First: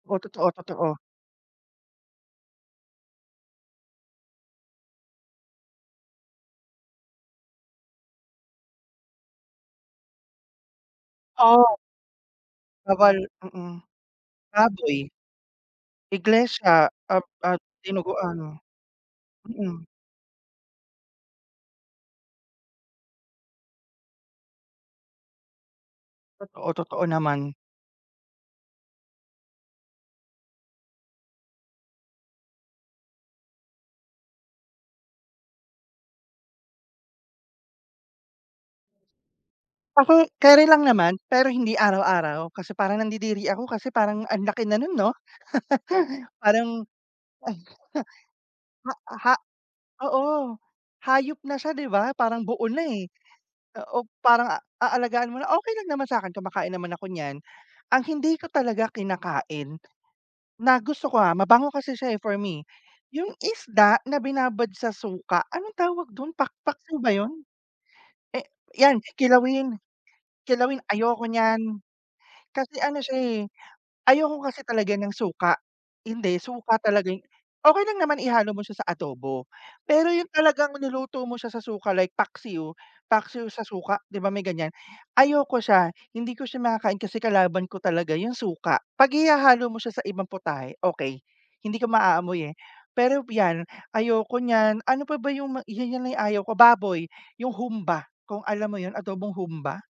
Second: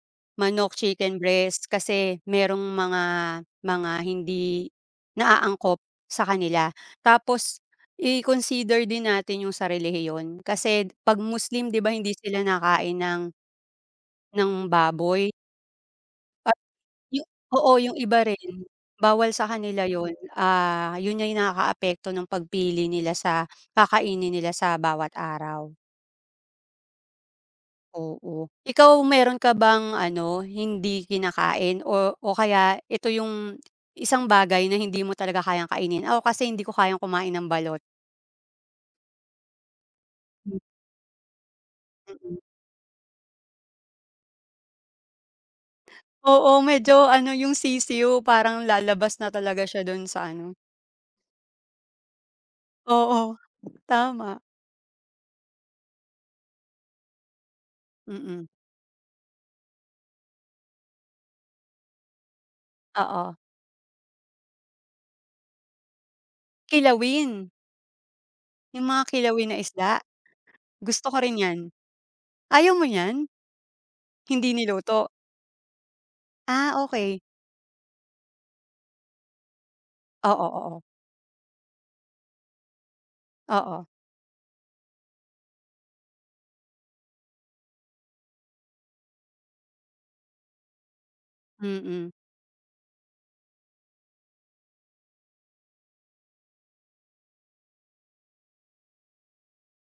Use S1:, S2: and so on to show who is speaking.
S1: Oo,
S2: Manok,
S1: totoo-totoo.
S2: chicken breast kasi merong mga mga hindi na angkop sa kanila. Tapos i-consider din natin yung sa relihiyon. Kasi 'pag Muslim
S1: Oh.
S2: di ba hindi sila nakain
S1: Bawal
S2: ng
S1: mm.
S2: ng
S1: Baboy.
S2: baboy? Ah
S1: Iglesia
S2: yu
S1: ap at
S2: oo, yung iba
S1: dinuguan,
S2: rin, bawal sa
S1: mm.
S2: kanila yun. Ah, yun yung nakakaapekto ng pagpili nila sa kakainin nila sa bawat araw.
S1: Totoo, totoo naman.
S2: Oo, ikaw meron ka bang ano, hindi kinakain o o kaya eto yung isang bagay na hindi mo talaga kayang kainin? Ako kasi hindi ko kayang kumain ng balot.
S1: [unintelligible]
S2: Hmm.
S1: carry lang naman pero hindi
S2: Mm.
S1: araw-araw. Kasi parang nandidiri ako kasi parang ang laki na nun, 'no?
S2: Oo,
S1: Parang
S2: medyo ano yung sisiw parang
S1: ma
S2: lalabas
S1: ha
S2: na talaga siya dun sa ano.
S1: oo, hayop na siya, di ba, parang buo na, eh.
S2: Oo,
S1: Oo,
S2: tama.
S1: parang aalagaan mo na. Okey lang naman sa akin kumakain naman ako niyan. Ang hindi ko
S2: Mm.
S1: talaga kinakain, na gusto ko, ah, mabango kasi siya, eh, for me. Yung
S2: Oo.
S1: isda na binabad sa suka, anong tawag dun, pak paksiw ba yun?
S2: Kilawin.
S1: Eh,
S2: Yung
S1: yan,
S2: mga kilawin na
S1: kilawin
S2: isda?
S1: kilawin,
S2: Gusto ko
S1: ayoko
S2: rin yan.
S1: niyan. Kasi
S2: Ayaw mo
S1: ano siya,
S2: niyan?
S1: eh, ayoko
S2: Hindi
S1: kasi talaga
S2: niluto?
S1: ng suka hindi, suka
S2: Ah,
S1: talaga
S2: okey.
S1: yung okey lang naman ihalo mo siya sa adobo, pero yun
S2: Oo,
S1: talagang
S2: oo.
S1: niluto mo siya sa suka like paksiw- paksiw sa
S2: Oo.
S1: suka- di ba, may ganiyan, ayoko siya, hindi ko siya makakain kasi kalaban ko talaga yung suka. 'Pag ihahalo mo siya sa ibang putahe, okey. Hindi ko
S2: Mm.
S1: maaamoy, eh. Pero yan, ayoko niyan. Ano pa ba yung ma yun yung ayaw ko, baboy, yung humba, kung alam mo yun, adobong humba?